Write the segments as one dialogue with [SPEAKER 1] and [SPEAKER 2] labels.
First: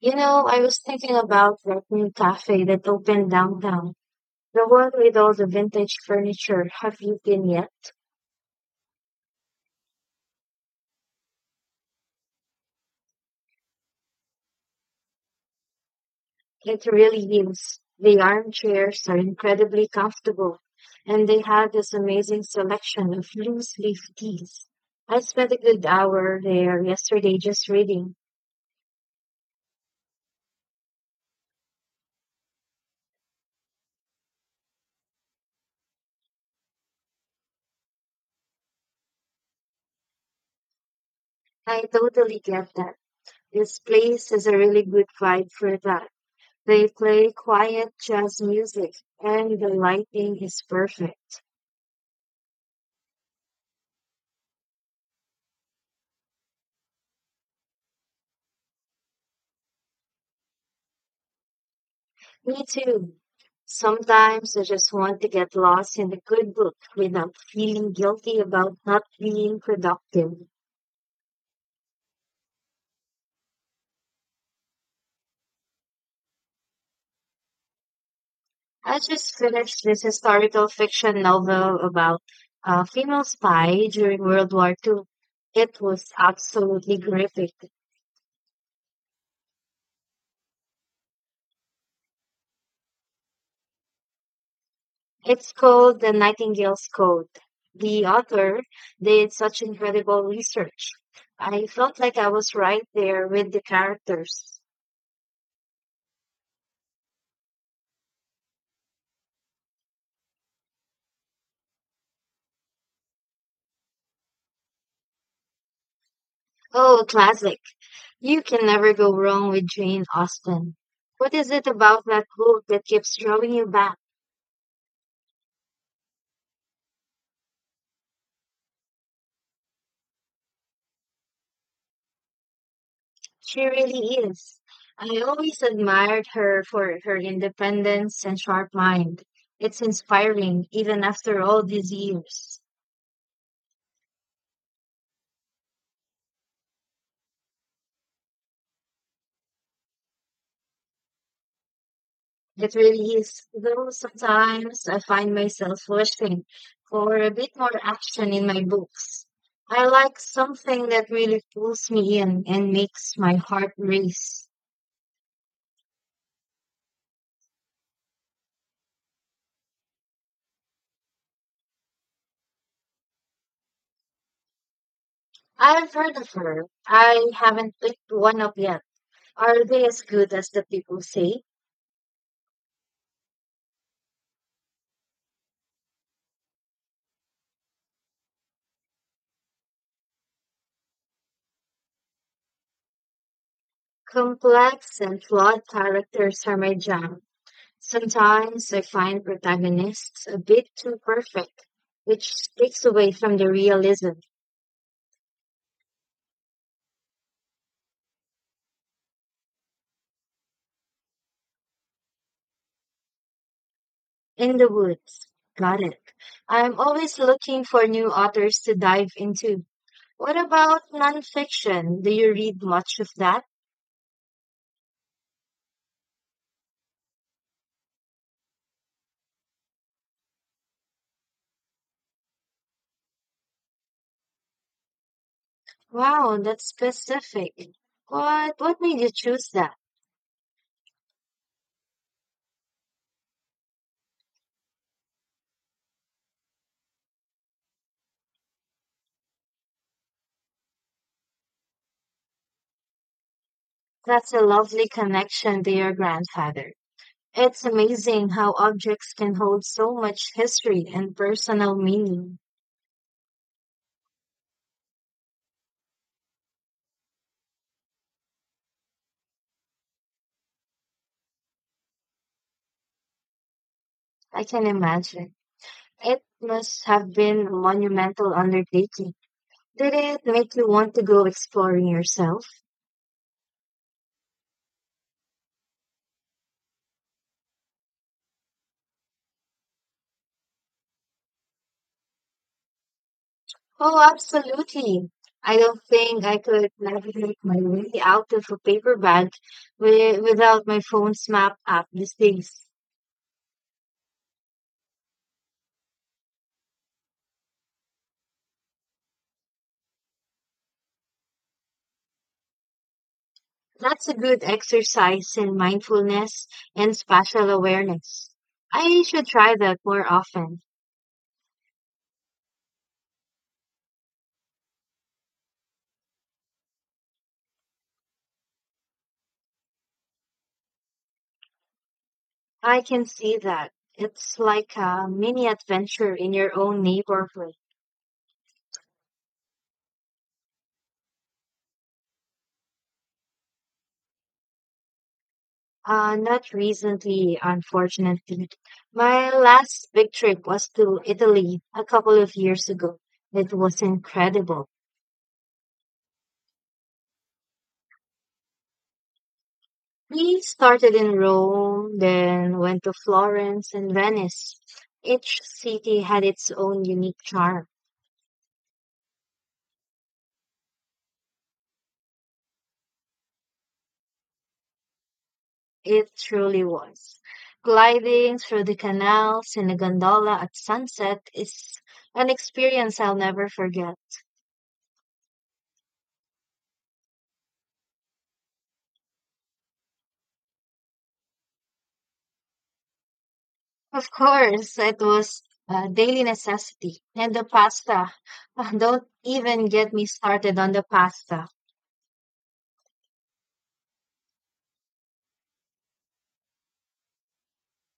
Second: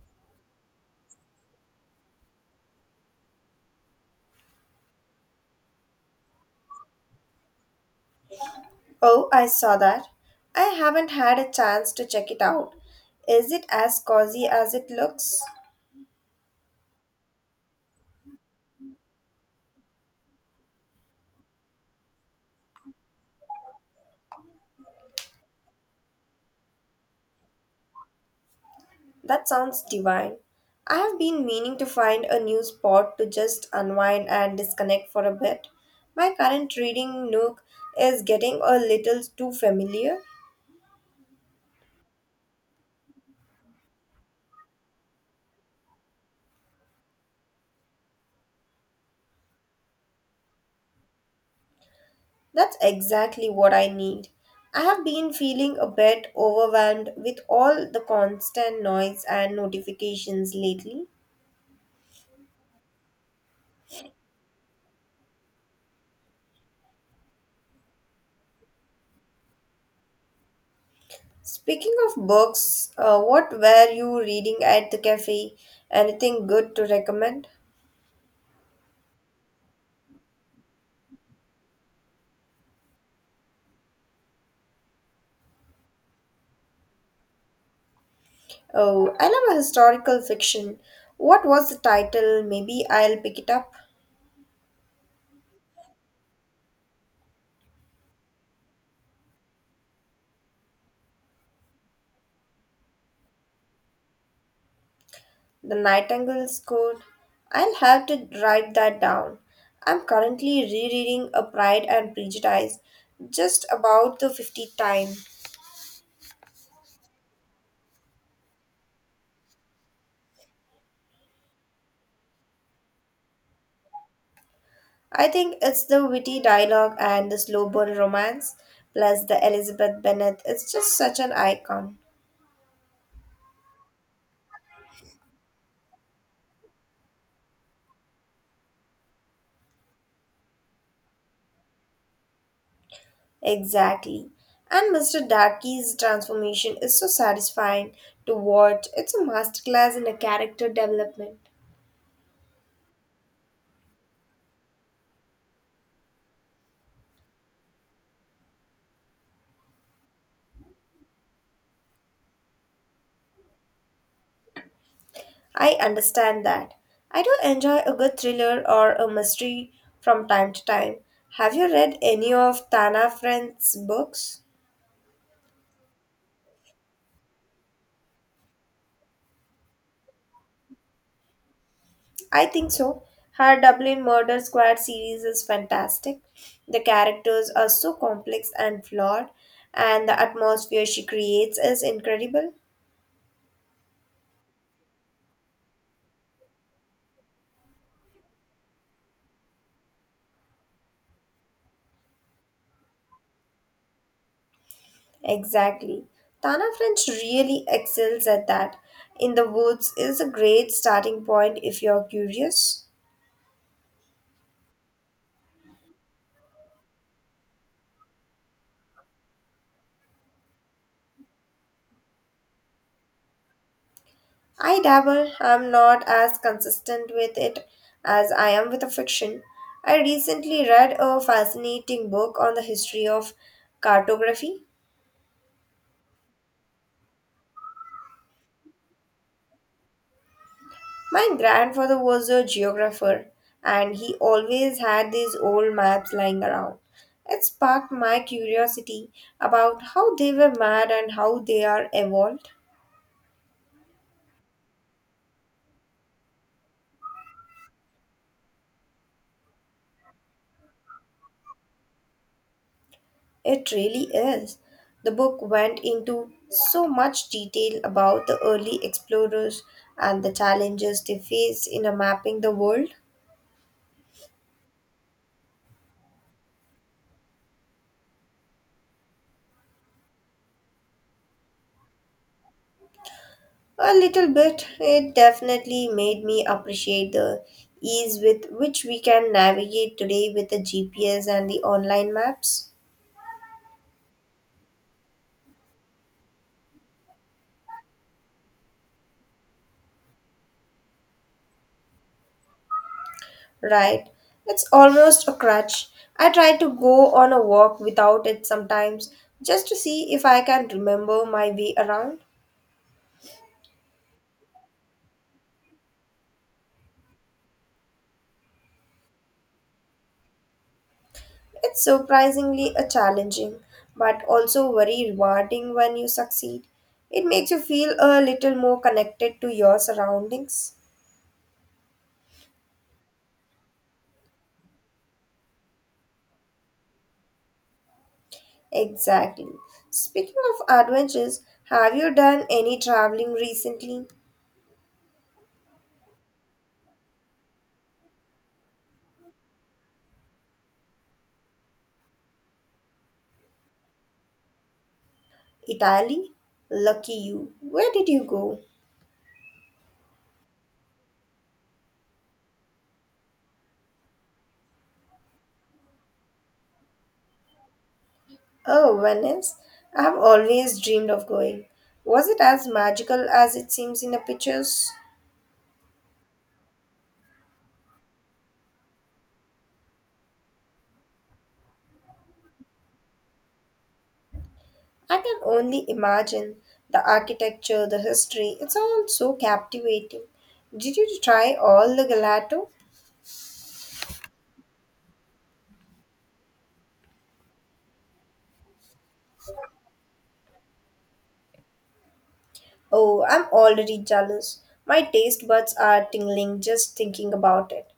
[SPEAKER 1] You know, I was thinking about that new cafe that opened downtown. The one with all the vintage furniture. Have you been yet?
[SPEAKER 2] Oh, I saw that. I haven't had a chance to check it out. Is it as cozy as it looks?
[SPEAKER 1] It really is. The armchairs are incredibly comfortable, and they have this amazing selection of loose leaf teas. I spent a good hour there yesterday just reading.
[SPEAKER 2] That sounds divine. I have been meaning to find a new spot to just unwind and disconnect for a bit. My current reading nook is getting a little too familiar.
[SPEAKER 1] I totally get that. This place is a really good vibe for that. They play quiet jazz music, and the lighting is perfect.
[SPEAKER 2] That's exactly what I need. I have been feeling a bit overwhelmed with all the constant noise and notifications lately.
[SPEAKER 1] Me too. Sometimes I just want to get lost in a good book without feeling guilty about not being productive.
[SPEAKER 2] Speaking of books, what were you reading at the cafe? Anything good to recommend?
[SPEAKER 1] I just finished this historical fiction novel about a female spy during World War Two. It was absolutely gripping.
[SPEAKER 2] Oh, I love historical fiction. What was the title? Maybe I'll pick it up.
[SPEAKER 1] It's called The Nightingale's Code. The author did such incredible research. I felt like I was right there with the characters.
[SPEAKER 2] The Nightingale's Code. I'll have to write that down. I'm currently rereading A Pride and Prejudice just about the 50th time.
[SPEAKER 1] Oh, classic. You can never go wrong with Jane Austen. What is it about that book that keeps drawing you back?
[SPEAKER 2] I think it's the witty dialogue and the slow burn romance, plus the Elizabeth Bennet. It's just such an icon.
[SPEAKER 1] She really is. I always admired her for her independence and sharp mind. It's inspiring, even after all these years.
[SPEAKER 2] Exactly. And Mr. Darky's transformation is so satisfying to watch. It's a masterclass in a character development.
[SPEAKER 1] It really is, though sometimes I find myself wishing for a bit more action in my books. I like something that really pulls me in and makes my heart race.
[SPEAKER 2] I understand that. I do enjoy a good thriller or a mystery from time to time. Have you read any of Tana Friend's books?
[SPEAKER 1] I've heard of her. I haven't picked one up yet. Are they as good as the people say?
[SPEAKER 2] I think so. Her Dublin Murder Squad series is fantastic. The characters are so complex and flawed, and the atmosphere she creates is incredible.
[SPEAKER 1] Complex and flawed characters are my jam. Sometimes I find protagonists a bit too perfect, which takes away from the realism.
[SPEAKER 2] Exactly. Tana French really excels at that. In the Woods is a great starting point if you're curious.
[SPEAKER 1] In the Woods. Got it. I'm always looking for new authors to dive into. What about nonfiction? Do you read much of that?
[SPEAKER 2] I dabble, I'm not as consistent with it as I am with a fiction. I recently read a fascinating book on the history of cartography.
[SPEAKER 1] Wow, that's specific. What made you choose that?
[SPEAKER 2] My grandfather was a geographer and he always had these old maps lying around. It sparked my curiosity about how they were made and how they are evolved.
[SPEAKER 1] That's a lovely connection to your grandfather. It's amazing how objects can hold so much history and personal meaning.
[SPEAKER 2] It really is. The book went into so much detail about the early explorers and the challenges they faced in mapping the world.
[SPEAKER 1] I can imagine. It must have been a monumental undertaking. Did it make you want to go exploring yourself?
[SPEAKER 2] A little bit, it definitely made me appreciate the ease with which we can navigate today with the GPS and the online maps.
[SPEAKER 1] Oh, absolutely. I don't think I could navigate my way out of a paper bag without my phone's map app these days.
[SPEAKER 2] Right, it's almost a crutch. I try to go on a walk without it sometimes just to see if I can remember my way around.
[SPEAKER 1] That's a good exercise in mindfulness and spatial awareness. I should try that more often.
[SPEAKER 2] It's surprisingly a challenging, but also very rewarding when you succeed. It makes you feel a little more connected to your surroundings.
[SPEAKER 1] I can see that. It's like a mini adventure in your own neighborhood.
[SPEAKER 2] Exactly. Speaking of adventures, have you done any traveling recently?
[SPEAKER 1] Not recently, unfortunately. My last big trip was to Italy a couple of years ago. It was incredible.
[SPEAKER 2] Italy? Lucky you. Where did you go?
[SPEAKER 1] We started in Rome, then went to Florence and Venice. Each city had its own unique charm.
[SPEAKER 2] Oh, Venice. I have always dreamed of going. Was it as magical as it seems in the pictures?
[SPEAKER 1] It truly was. Gliding through the canals in a gondola at sunset is an experience I'll never forget.
[SPEAKER 2] I can only imagine the architecture, the history. It sounds so captivating. Did you try all the gelato?
[SPEAKER 1] Of course, it was a daily necessity. And the pasta. Ah, don't even get me started on the pasta.
[SPEAKER 2] Oh, I'm already jealous. My taste buds are tingling just thinking about it.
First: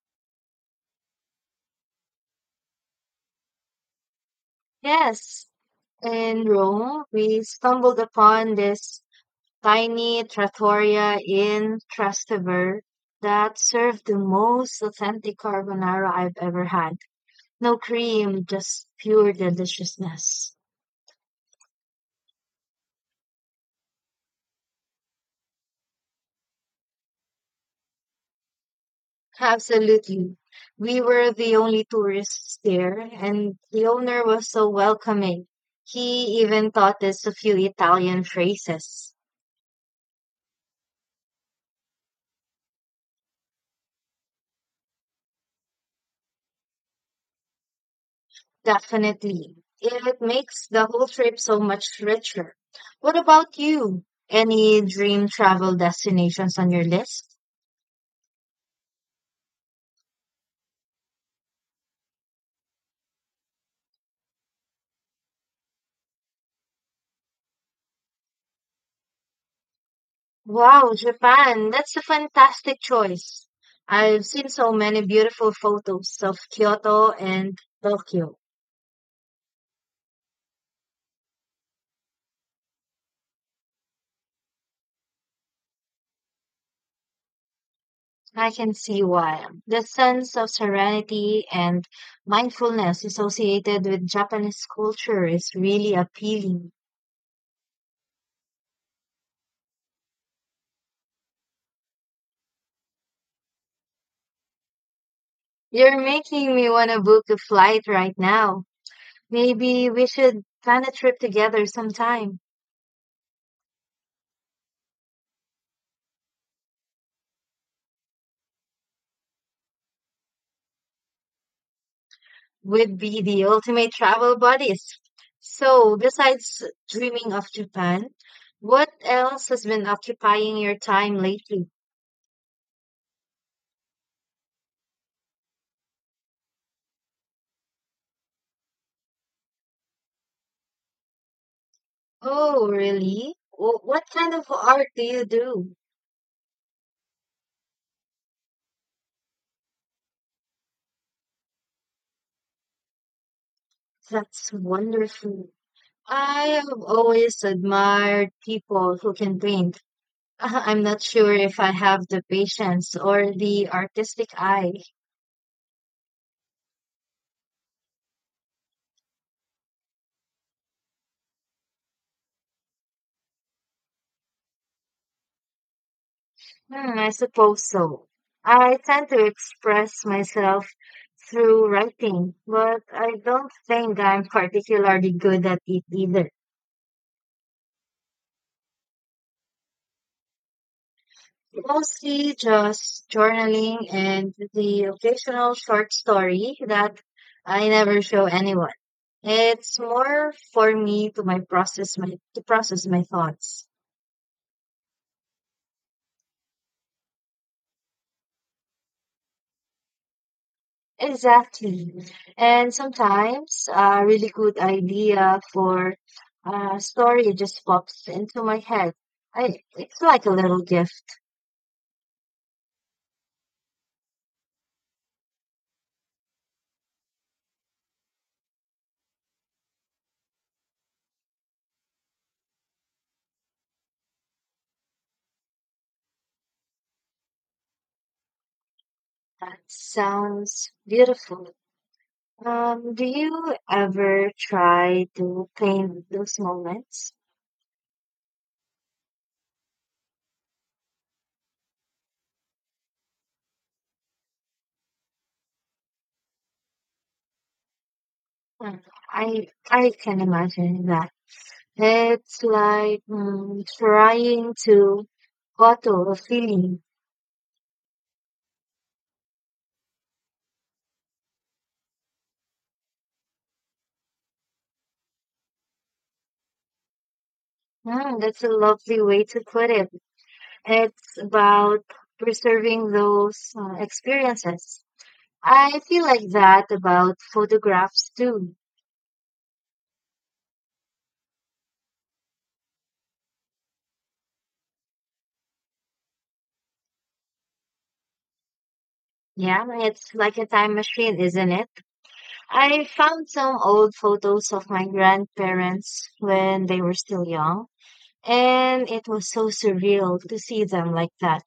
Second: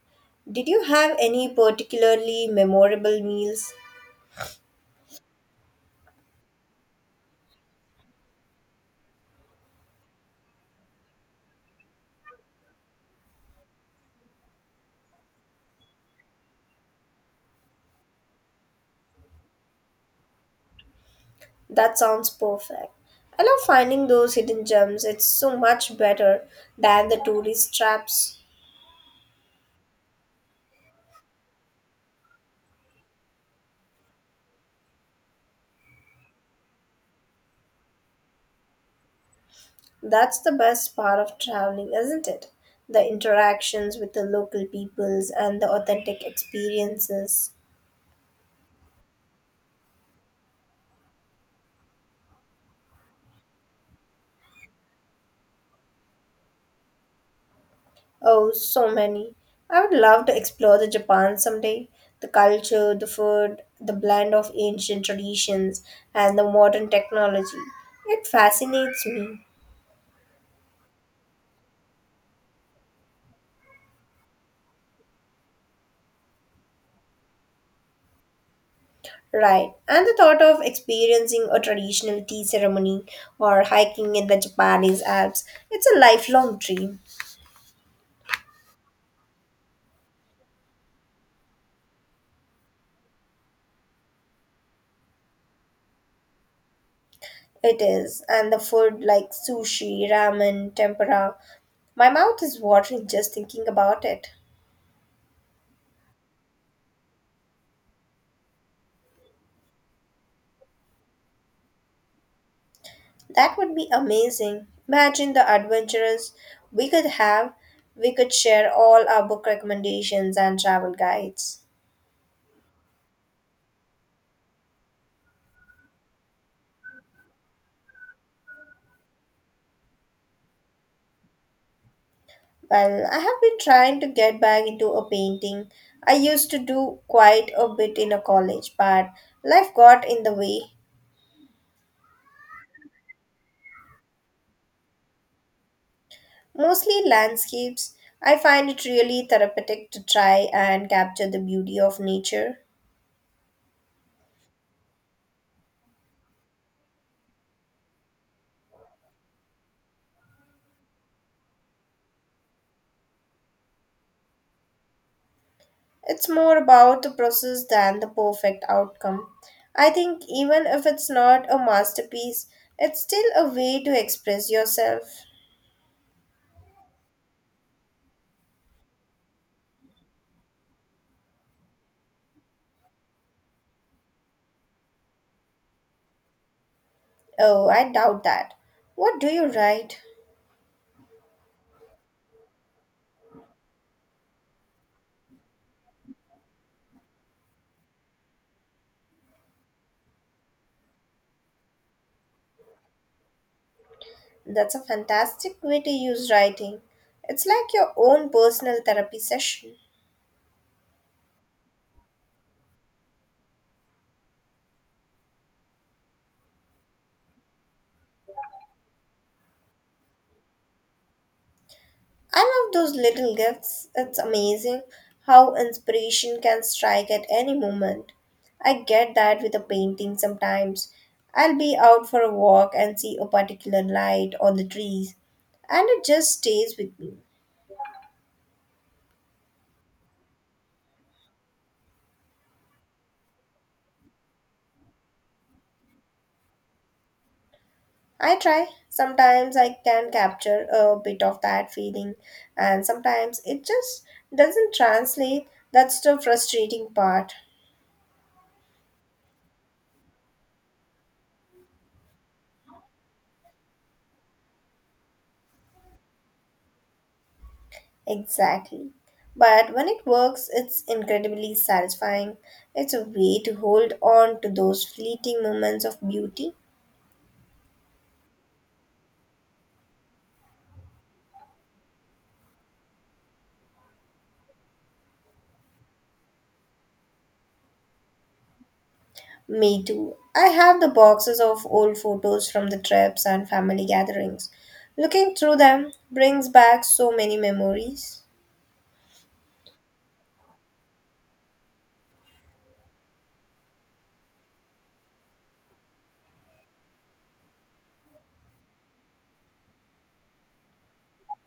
[SPEAKER 2] Did you have any particularly memorable meals?
[SPEAKER 1] Yes, in Rome, we stumbled upon this tiny trattoria in Trastevere that served the most authentic carbonara I've ever had. No cream, just pure deliciousness.
[SPEAKER 2] That sounds perfect. I love finding those hidden gems. It's so much better than the tourist traps.
[SPEAKER 1] Absolutely. We were the only tourists there, and the owner was so welcoming. He even taught us a few Italian phrases.
[SPEAKER 2] That's the best part of traveling, isn't it? The interactions with the local peoples and the authentic experiences.
[SPEAKER 1] Definitely. It makes the whole trip so much richer. What about you? Any dream travel destinations on your list?
[SPEAKER 2] Oh, so many. I would love to explore the Japan someday. The culture, the food, the blend of ancient traditions and the modern technology. It fascinates me.
[SPEAKER 1] Wow, Japan, that's a fantastic choice. I've seen so many beautiful photos of Kyoto and Tokyo.
[SPEAKER 2] Right. And the thought of experiencing a traditional tea ceremony or hiking in the Japanese Alps, it's a lifelong dream.
[SPEAKER 1] I can see why. The sense of serenity and mindfulness associated with Japanese culture is really appealing.
[SPEAKER 2] It is, and the food like sushi, ramen, tempura. My mouth is watering just thinking about it.
[SPEAKER 1] You're making me want to book a flight right now. Maybe we should plan a trip together sometime.
[SPEAKER 2] That would be amazing. Imagine the adventures we could have. We could share all our book recommendations and travel guides.
[SPEAKER 1] Would be the ultimate travel buddies. So, besides dreaming of Japan, what else has been occupying your time lately?
[SPEAKER 2] Well, I have been trying to get back into a painting. I used to do quite a bit in a college, but life got in the way.
[SPEAKER 1] Oh, really? What kind of art do you do?
[SPEAKER 2] Mostly landscapes. I find it really therapeutic to try and capture the beauty of nature.
[SPEAKER 1] That's wonderful. I have always admired people who can paint. I'm not sure if I have the patience or the artistic eye.
[SPEAKER 2] It's more about the process than the perfect outcome. I think even if it's not a masterpiece, it's still a way to express yourself.
[SPEAKER 1] Hmm, I suppose so. I tend to express myself through writing, but I don't think I'm particularly good at it either.
[SPEAKER 2] Oh, I doubt that. What do you write?
[SPEAKER 1] Mostly just journaling and the occasional short story that I never show anyone. It's more for me to process my thoughts.
[SPEAKER 2] That's a fantastic way to use writing. It's like your own personal therapy session.
[SPEAKER 1] Exactly. And sometimes a really good idea for a story just pops into my head. It's like a little gift.
[SPEAKER 2] I love those little gifts. It's amazing how inspiration can strike at any moment. I get that with a painting sometimes. I'll be out for a walk and see a particular light on the trees, and it just stays with me.
[SPEAKER 1] That sounds beautiful. Do you ever try to paint those moments?
[SPEAKER 2] I try. Sometimes I can capture a bit of that feeling, and sometimes it just doesn't translate. That's the frustrating part.
[SPEAKER 1] Mm, I can imagine that. It's like trying to bottle a feeling.
[SPEAKER 2] Exactly. But when it works, it's incredibly satisfying. It's a way to hold on to those fleeting moments of beauty.
[SPEAKER 1] Mm, that's a lovely way to put it. It's about preserving those experiences. I feel like that about photographs too.
[SPEAKER 2] Me too. I have the boxes of old photos from the trips and family gatherings. Looking through them brings back so many memories.
[SPEAKER 1] Yeah, it's like a time machine, isn't it? I found some old photos of my grandparents when they were still young, and it was so surreal to see them like that.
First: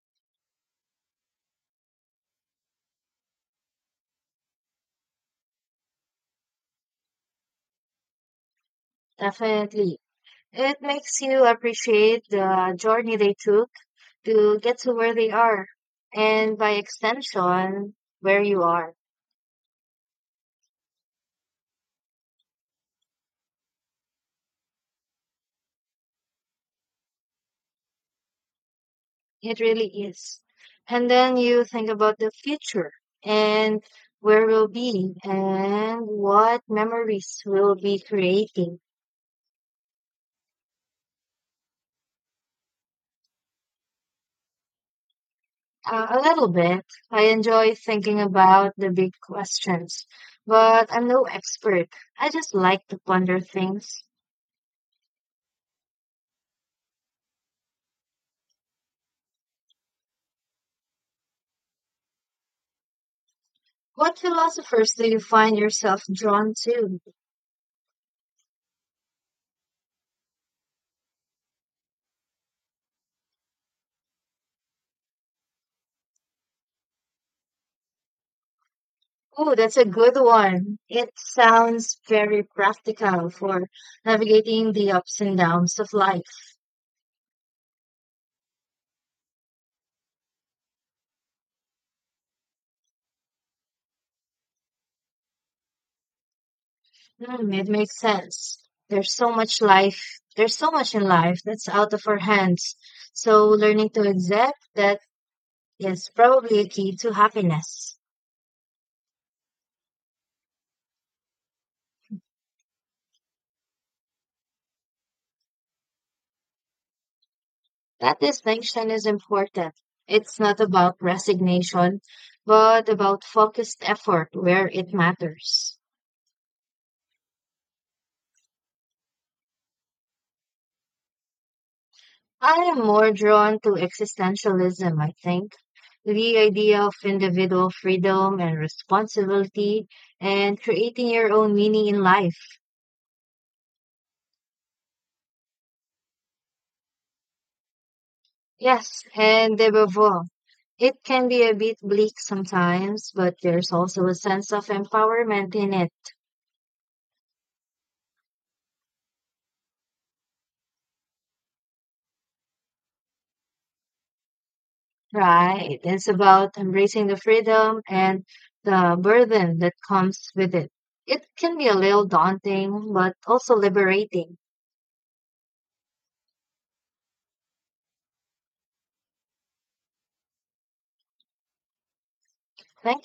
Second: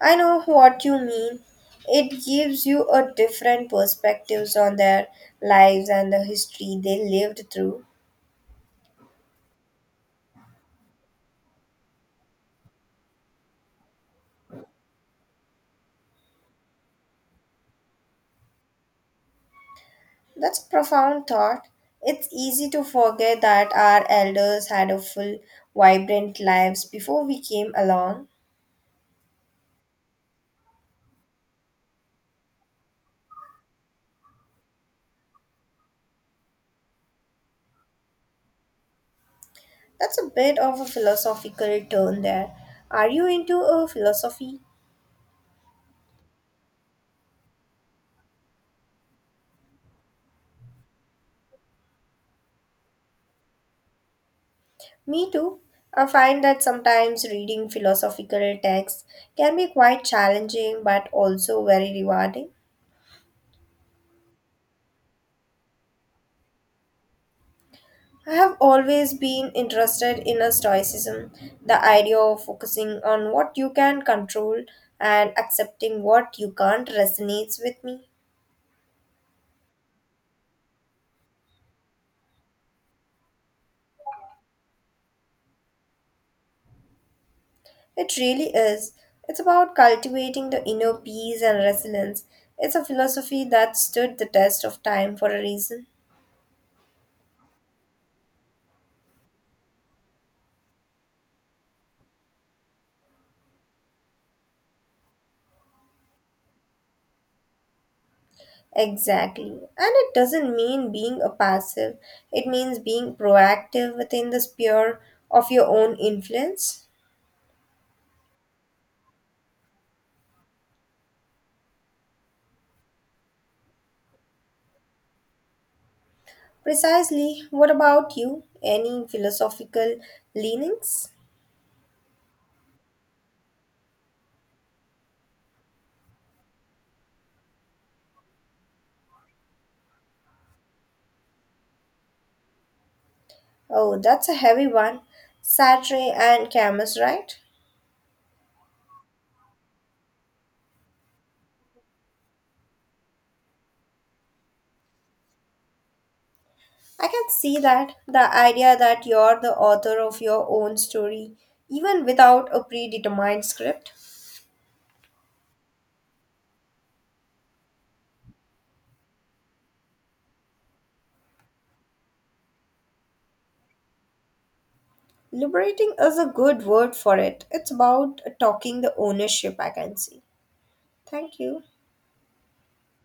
[SPEAKER 2] I know what you mean. It gives you a different perspectives on their lives and the history they lived through.
[SPEAKER 1] Definitely. It makes you appreciate the journey they took to get to where they are, and by extension, where you are.
[SPEAKER 2] That's a profound thought. It's easy to forget that our elders had a full, vibrant lives before we came along.
[SPEAKER 1] It really is. And then you think about the future and where we'll be and what memories we'll be creating.
[SPEAKER 2] That's a bit of a philosophical turn there. Are you into a philosophy?
[SPEAKER 1] A little bit. I enjoy thinking about the big questions, but I'm no expert. I just like to ponder things.
[SPEAKER 2] Me too. I find that sometimes reading philosophical texts can be quite challenging but also very rewarding.
[SPEAKER 1] What philosophers do you find yourself drawn to?
[SPEAKER 2] I have always been interested in a stoicism, the idea of focusing on what you can control and accepting what you can't resonates with me.
[SPEAKER 1] Oh, that's a good one. It sounds very practical for navigating the ups and downs of life.
[SPEAKER 2] It really is. It's about cultivating the inner peace and resilience. It's a philosophy that stood the test of time for a reason.
[SPEAKER 1] Hmm, it makes sense. There's so much life, there's so much in life that's out of our hands. So learning to accept that is probably a key to happiness.
[SPEAKER 2] Exactly. And it doesn't mean being a passive. It means being proactive within the sphere of your own influence.
[SPEAKER 1] That distinction is important. It's not about resignation, but about focused effort where it matters.
[SPEAKER 2] Precisely. What about you? Any philosophical leanings?
[SPEAKER 1] I am more drawn to existentialism, I think. The idea of individual freedom and responsibility and creating your own meaning in life.
[SPEAKER 2] Oh, that's a heavy one. Sartre and Camus, right?
[SPEAKER 1] Yes, and above all, it can be a bit bleak sometimes, but there's also a sense of empowerment in it.
[SPEAKER 2] I can see that. The idea that you're the author of your own story, even without a predetermined script.
[SPEAKER 1] Right. It's about embracing the freedom and the burden that comes with it. It can be a little daunting, but also liberating.
[SPEAKER 2] Liberating is a good word for it. It's about talking the ownership, I can see. Thank you.
[SPEAKER 1] Thank